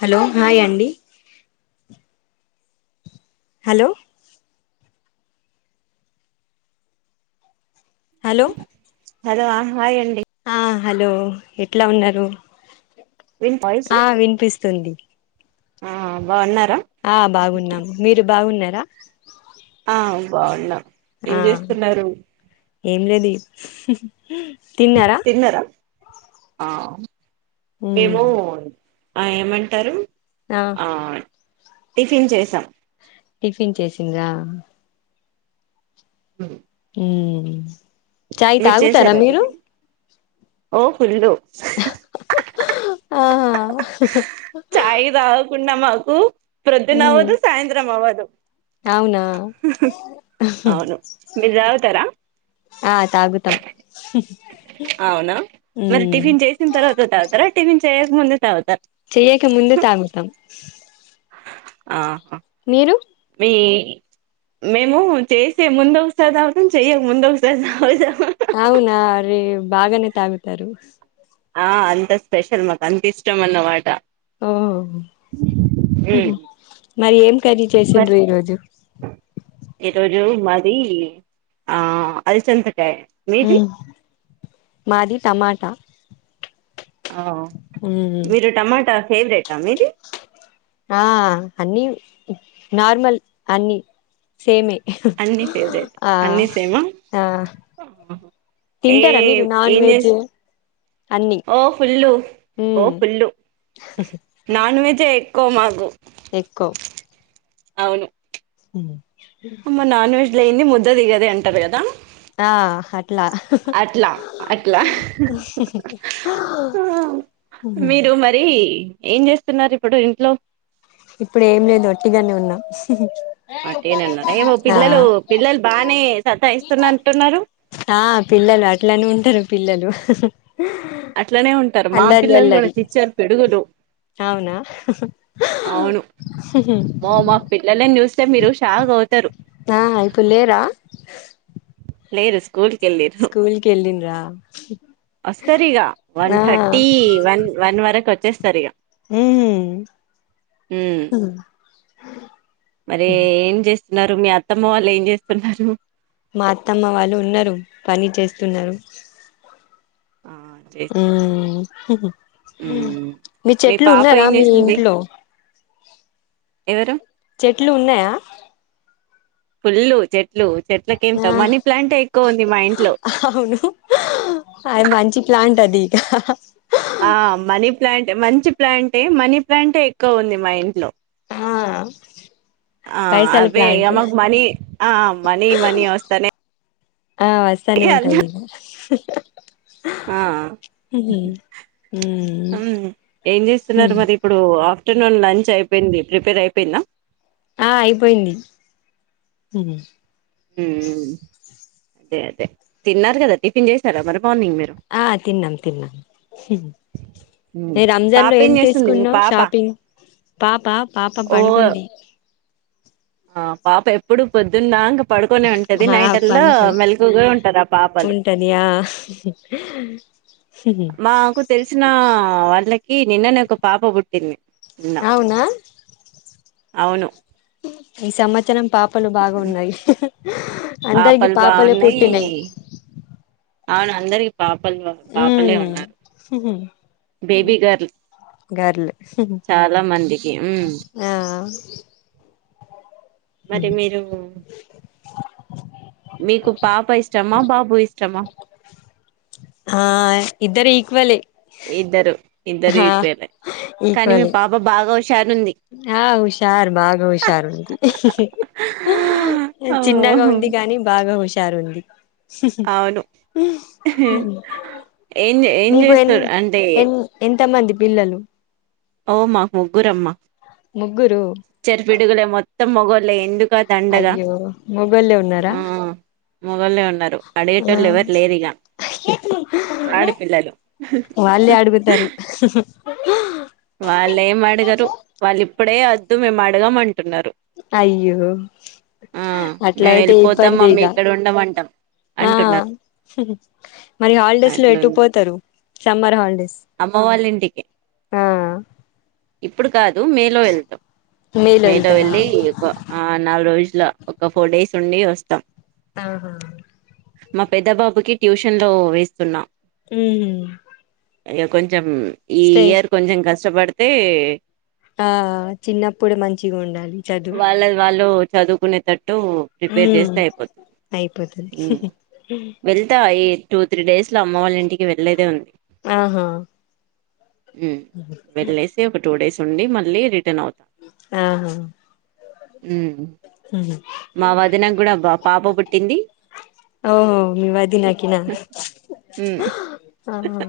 Hello hi అండి hello hello hello hi అండి ఆ హలో ఎట్లా ఉన్నారు విన్ వాయిస్ ఆ వినిపిస్తుంది ఆ బాగున్నా ఆ బాగున్నాము మీరు బాగున్నారా ఆ బాగున్నాం ఏం ఆ చేస్తున్నారు ఏం లేదు తిన్నారా ఆ ఉమ్ మేము ఆ ఏమంటారు ఆ టిఫిన్ చేసాం టిఫిన్ చేసిండ్ర ఉ ఊ చాయ్ మీరు తాగుతారా చేసారా మీరు టిఫిన్ ఓ ఫుల్ ఆ చాయ్ తాగకుండా మాకు ప్రొద్దున ఉమ్ అవ్వదు సాయంత్రం అవ్వదు అవునా అవును మీరు తగుతారా ఆ తాగుతాం అవునా మరి ఉమ్ టిఫిన్ చేసిన తర్వాత తాగుతారా టిఫిన్ చేయక ముందే తాగుతా చెయ్యక ముందే తగుతాం ఆ మీ మేము చేసే ముందు ఒకసారి తగుతాం చెయక ముందు ఒకసారి తగుతాం అవునా రే బాగానే తగుతారు ఆ అంత స్పెషల్ మాకు అంత ఇష్టం అన్నవాట ఆ మ్ హు ఉమ్ మీరేం కర్రీ చేసిండ్రు ఈరోజు ఈ రోజు మాది ఆ అలసందకాయ మ్ మాది టమాటా అవ్ ఉమ్ మీరు టమాటా ఫేవరెటా మీది ఆ అన్ని నార్మల్ అన్ని సేమే అన్ని ఫేవరెట్ ఆ అన్ని సేమా ఆ ఆహా తింటారా మీరు ఏం నాన్ ఏం వెజ్ చేస్తూ అన్ని ఓ ఫుల్లు ఓ ఉమ్ ఫుల్లు నాన్ వెెజే ఎక్కువ మాకు ఎక్కువ్ అవును మ్ అమ్మ నాన్ వెజ్ లేంది ముద్ద దిగది అంటారు కదా ఆ హట్ అట్ల అట్లా అట్లా ఆ మీరు మరి ఏం చేస్తున్నారు ఇప్పుడు ఇంట్లో ఇప్పుడు ఏం లేదు ఒట్టిగానే ఉన్నా ఒట్టిగనే ఉన్నార ఏమో పిల్లలు పిల్లలు బాగానే సతాయిస్తున్నట్టు ఉన్నారు. ఆ పిల్లలు అట్లనే ఉంటారు పిల్లలు అట్లనే ఉంటారు మా అల్లరి పిల్లలు కూడా అల్లరి చిచ్చర పిడుగులు అవునా అవును వామ్మో మా పిల్లలని చూస్తే మీరు షాక్ అవుతారు. ఆహా! ఇప్పుడు లేరా లేరు స్కూల్ కి స్కూల్ కెళ్ళిండ్రా వస్తారిగ వన్ థర్టీ వన్ వన్ వరకు వచ్చేస్తారిగ మ్మ్ ఉమ్ మ్ మరి ఏం చేస్తున్నారు. మీ అత్తమ్మ వాళ్ళు ఏం చేస్తున్నారు. మా అత్తమ్మ వాళ్ళు ఉన్నరు. పని చేస్తున్నారు. ఆ చేస్తున్నారా మ్ ఉమ్ మీ చెట్లు పాప ఉన్నాయా ఏం మీ చేసింది ఇంట్లో ఎవరు చెట్లు ఉన్నాయా ఫుల్లు చెట్లు చెట్లకేంత ఆ మనీ ప్లాంటే ఎక్కువ ఉంది మా ఇంట్లో అవును అది మంచి ప్లాంట్ అది ఆ మనీ ప్లాంట్ మంచి ప్లాంటే మనీ ప్లాంటే ఎక్కువ ఉంది మా ఇంట్లో ఆ ఆ పైసల అవ్వే ఇగ ప్లాంట్ మాకు మనీ ఆ మనీ మనీ వస్తనే ఆ వస్తానే ఉంటదిగ మ్. ఆ హు మ్ ఏం చేస్తున్నారు మరి ఇప్పుడు ఆఫ్ ఫ్టర్నూన్ లంచ్ అయిపోయింది ప్రిపేర్ అయిపోయింద ఆ అయిపోయింది. మ్ హు మ్మ్ అదే అదే తిన్నార్ గదా టిఫిన్ చేసారా మరి మార్నింగ్ మీరు ఆ తిన్నాం తిన్నాం. మ్ మీ రంజాన్ పాప లో ఏం చేస్తుంది మీ తీసుకున్నావ్ పాప షాపింగ్ పాప పాప ఓ పండుకుంది. ఆ పాప ఎప్పుడు పోద్దున్దాంకా పడుకొనే ఉంటది ఆ నైట్ల్లో పండుకుని మెలుకువగే ఉంటది ఆ పాపలు ఉంటది ఆ మాకు తెలిసిన వాళ్ళకి నిన్ననే ఒక పాప పుట్టింది. నిన్న అవున అవును ఈ సంవత్సరం పాపలు బాగా ఉన్నాయి అందరికి పాపలు పాపలే బాగున్నాయి పుట్టినయి అవును అందరికి పాపలు పాపలే ఉన్నారు బేబీ గర్ల్ గర్ల్ చాలా మందికి ఉమ్ ఆ మరి మీరు మీకు పాప ఇష్టమా బాబు ఇష్ట ఇష్టమా ఆ ఇద్దరు ఈక్వలే ఇద్దరు ఇద్దరు ఆ ఈక్వలే కానీ మీ ఈక్వలే పాప బాగా వ ఆ హుషారు బాగా హుషారు ఉంది చిన్నగా ఓహ్ ఉంది గాని బాగా హుషారు ఉంది అవును ఏం ఏం మీకు ఎన్ చేస్తారు అంటే ఎం ఎంత మంది పిల్లలు ఓమ్మా ముగ్గురమ్మా ముగ్గురు చిచ్చర పడుగులే మొత్తం మొగోళ్ళే ఎందుక దండగా అయ్యో మొగోళ్ళే ఉన్నారా ఉ మొగోళ్ళే ఉన్నారు ఆ అడిగేటోళ్ళు ఎవరు లేరు ఇగా వాళ్ళే అడుగుతారు వాళ్లు ఏం అడగరు వాళ్ళు ఇప్పుడే వద్దు మేము అడగమంట అయ్యో ఆ అట్లా మేము అయితే వెళ్ళిపోతాం ఇబ్బందే మమ్మీ ఇగ ఇక్కడ ఉండమంటాం ఆ అంటున్నారు మరి హాలిడేస్ లో ఎటు అట్లుంది పోతరు అమ్మ వాళ్ళింటికి ఆ ఇప్పుడు కాదు మే లో వెళ్తాం మే లో వెళ్ళి ఒక ఆ నాలుగు రోజుల ట్లా ఒక ఫోర్ డేస్ ఉండి వస్తాం ఆ హా మా పెద్ద బాబుకిి ట్యూషన్ లో వేస్తున్నా ఊ ఇగా కొంచెం ఈ ఇయర్ కొంచెం కష్టపడితే ఆ చిన్నప్పుడే మంచిగా ఉండాలి చదువు చదువుకునే టట్ డ్ ప్రిపేర్ ఉమ్ చేస్తే అయిపోతుంది అయిపోతది మ్ వెళ్తా ఈ టూ త్రీ డేస్ లో అమ్మ వాళ్ళ ఇంటికి వెళ్లేదే ఉంది ఆ హా మ్ వెళ్ళేసి ఒక టూ డేస్ ఉండి మళ్ళీ రి ఆ హ మ్ మా వదిన గూడా పాప పుట్టింది ఓహో మీ వదినకినా మ్ ఆహా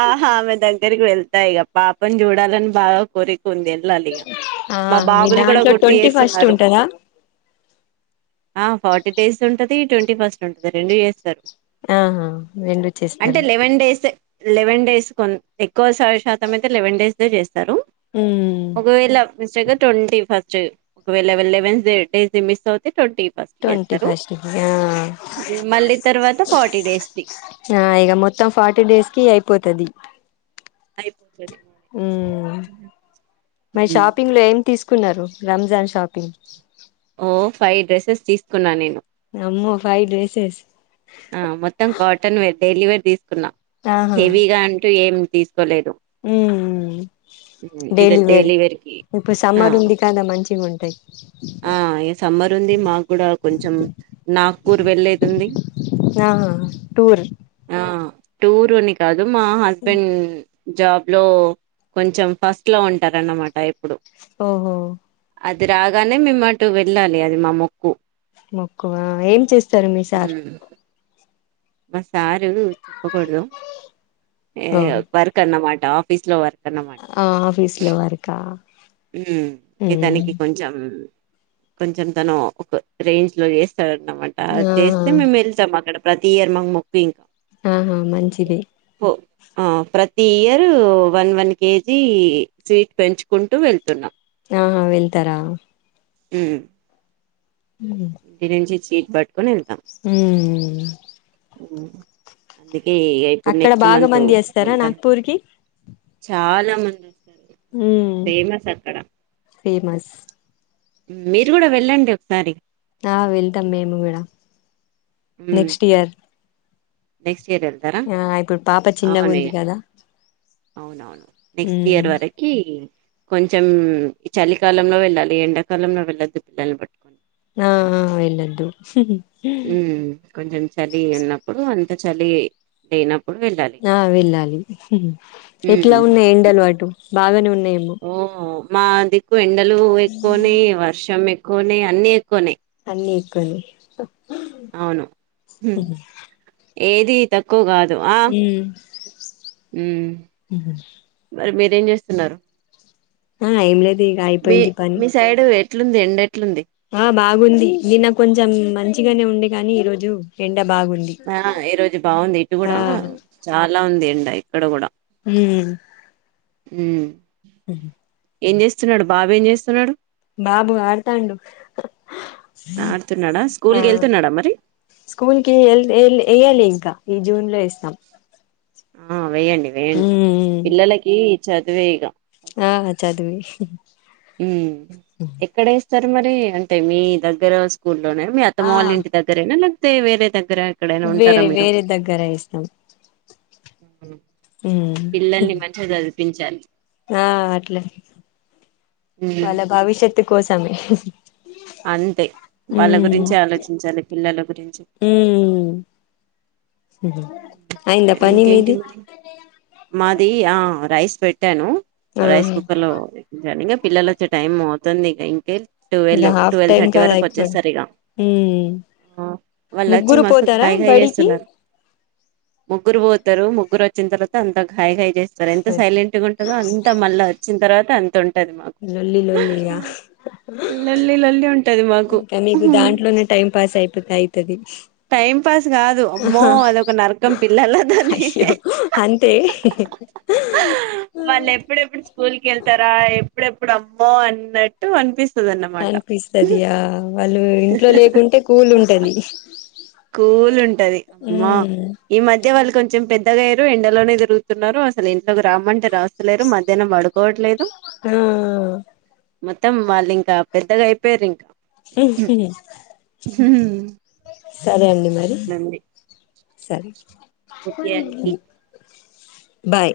ఆ హా ఆమే దగ్ రికి వెళ్తా ఇగా పాపని చూడాలని బాగా కోరి క ఉంది వెళ్ళాలిగా ఆ మా మీ బాబు ని గూడా దాంట్లో గుర్తు ట్వంటీ ఫస్ట్ చేస్తున్నారు ఉంటదా ఆ ఫార్టీ డేస్ ఉంటది ట్వంటీ ఫస్ట్ ఉంటది రెండు చేస్తారు ఆహా రెండు అంటే చేస్తారు లెవెన్ డేసే లెవెన్ డేస్ కొ ఎక్కువ శాతం అయితే లెవెన్ డేస్ దే చేస్త్ స్తారు ఉమ్ ఒకవేళ మిస్టేక్ గా ట్వంటీ ఫస్ట్ చ్ ఒకవేళ లెవెన్ డేస్ ది మిస్ అవుతే ట్వంటీ ఫస్ట్ ట్వంటీ చేస్తరు ఫస్ట్ కి ఆ మళ్ళీ తర్వాత ఫార్టీ డేస్ ది ఆ ఇగా మొత్తం ఫార్టీ డేస్ కి అయిపోతది అయి మ్ మరి షాపింగ్ లో ఏం తీసుకున్నారు రంజాన్ షాపింగ్. ఓ ఫైవ్ డ్రెసెస్ తీసుకున్నాను నేను. అమ్మో ఫైవ్ డ్రెస్సెస్. డెలివేర్ తీసుకున్నా ఆహా హెవీగా అంటూ ఏం తీసుకోలేదు. ఉమ్ డైలీ వేర్ ఇప్పుడు సమ్మర్ ఉంది కాద మంచిగా ఉంటు. ఆహ్ ఈ సమ్మర్ ఉంది. మాకు కూడా కొంచెం నాగపూర్ వెళ్లేది ఉంది. ఆహా. టూర్ టూరు అని కాదు మా హస్బెండ్. జాబ్ లో కొంచెం ఫస్ట్ లో ఉంటారన్నమాట ఎప్పుడు. ఓహో. అది రాగానే మేమ్ అటు వెళ్ళాలి అది మా మొక్కు. మొక్కుహ ఏం చేస్తారు మీ సార్. సా‌ర్ చెప్పుకూడదు వర్క్ అన్న మాట్. ఆఫీస్ లో వర్క్. ఆహ్ ఆఫీస్ లో వర్క్. ఉమ్ తనికి కొంచెం కొంచెం తను ఒక రేంజ్ లో చేస్త్. సర్ అనమాట అది ఆహా చేస్తే మేము వెళ్తాం అక్కడ ప్రతి ఇయర్ మాము. ఆహా మంచిది. ఆహ్ ప్రతి year one one KG sweet పెంచుకుంటూ వెళ్తున్నాం. ఆహ్ వెళ్తారా. ఉమ్. ఇన్నుంచి జీపు పట్కొని వెళ్తాం. ఉమ్. అది. ఇగ ఇప్పుడు అక్కడ నెక్స్ట్ బాగా మంత్ మంది వస్తారా వెళ్తాం నాగ్పూర్ కి చాలా. ఉమ్ ఫేమస్ అక్కడ. ఫేమస్ మీరు కూడా వెళ్ళండి ఒకసారి. ఆహ్ వెళ్తాం మేము కూడా మ్ నెక్స్ట్ ఇయర్. నెక్స్ట్ ఇయర్ వెళ్తారా ఆ ఇప్పుడు పాప చిన్నగా అవునే. ఉంది కదా అవునవును నెక్స్ట్ ఉమ్ ఇయర్ వరకి. కొంచం ఈ చలికాలంలో వెళ్ళాలి ఎండాకాలంలో వెళ్ళొద్దు పిల్లల్ని పట్టుకొని. ఆహ్ ఎళ్లొద్దు. ఉమ్ కొంచెం చలి ఉన్నప్పుడు అంత చలి లేనప్పు. ఆహ్ వెళ్ళాలి. ఎట్లా మ్ ఉన్నాయి ఎండలు అటు బాగానే ఉన్నాయేమో. ఓ మా దిక్కు ఎండలు ఎక్కువున్నాయి. వర్షం ఎక్కువున్నాయి. అన్ని ఎక్కువున్నాయి. నీకాని. అవును ఏది తక్కువ కాదు. ఆహ్ ఉమ్ మరి మీరేం చేస్తుంటారు. ఆహ్ ఏంలేదు. మీ మీ సైడ్ ఎట్లుంది ఎండలు. ఆహ్ బాగుంది నిన్న కొంచెం మంచిగానే ఉండే గాని ఈ రోజు ఎండ్. ఆహ్ ఈ రోజు బాగుంది ఇటు ఆ కూడా చాలా ఉంది ఎండ ఇక్కడ కూడా. ఉమ్మ్. ఉమ్. ఉమ్మ్. ఏం చేస్తున్నాడు బాబు ఏం చేస్తున్నాడు. బాబు ఆడతాండు. ఆడుతున్నాడా స్కూల్ కి ఆహ్ వెళ్తున్నాడా మరి స్కూల్కి ఎల్ ఎల్లే. ఏయ్యాలే ఇంకా ఈ జూన్ లో ఏస్తాం. ఆహ్ వేయండి వేయండి ఉమ్ పిల్లలకి చదువే ఇగా. ఆ చదివి మ్మ్ ఎక్కడేస్తారు మరి అంటే మీ దగ్గర సు స్కూల్లోనే మీ ఆ అత్తమామొల్ల ఇంటి దగ్గరేనా లేకపోతే వేరేదగ్ దగ్గర ఎక్కడైనా ఉంటారా వేరే మీరు వేరే దగ్గర ఇస్తాం పిల్లల్ని మంచిగ చదివిపించాలి ఆ అట్లే మ్మ్ వాళ్ళ భవిష్యత్తు కోసమే అంతే వాళ్ళ ఉమ్ గురించి ఆలోచించాలి పిల్లల గురించి మ్మ్ హ్మ్. అయింద పని ఇంకేంటి మీది మరి మాది ఆ రైస్ పెట్టాను ఆ రైస్ కుక్కర్ లో ఇంగ పిల్లలు వచ్చే టైం తుంది ఇగ ఇంకే ఇక twelve half twelve time thirty కదా వరకు ఇప్పుడు వచ్చేస్తరిగా ఉమ్ ఆ వాళ్ళు వచ్చి ముగ్గురు మస్తు పోతారా కాయ్ కాయ్ బడికి చేస్తున్నారు ముగ్గురు పోతారు ముగ్గురు వచ్చిన తర్వాత అంత కాయ్ కాయ్ చేస్తారు ఎంత సైలెంట్గుంటదో అంత మళ్ళా వచ్చిన తర్వాత అంతున్ లొల్లి లొల్లి ఇగ లొల్లి లొల్లి ఉంటది మాకు ఇంకా మీకు దాంట్లోనే టైం పాస్ అయిపో అయితది టైం పాస్ కాదు అమ్మో అదొక నరకం పిల్లల తోని అయ్యో అంతే వాళ్ళు ఎప్పుడెప్పుడు స్కూల్ కెళ్తరా ఎప్పుడెప్పుడు అమ్మో అన్నట్టు అనిపిస్ అనిపిస్తది ఆ వాళ్ళు ఇంట్లో లేకుంటే కూల్ ఉంటది స్కూల్ ఉంటది అమ్మా ఉమ్ ఈ మధ్య వాళ్ళు కొంచెం పెద్దగయ్యిర్రు ఎండలోనే తిరుగుతున్నారు అసలు ఇంట్లోకి రామ్మంటే రాస్తలేరు మధ్యానం పడు ఆ మొత్తం వాళ్ళు ఇంకా పెద్దగా అయిపోయిర్రు ఇంకా హ్మ్ హ్మ్ సరే అండి మరి సరే ఓకే అండి బాయ్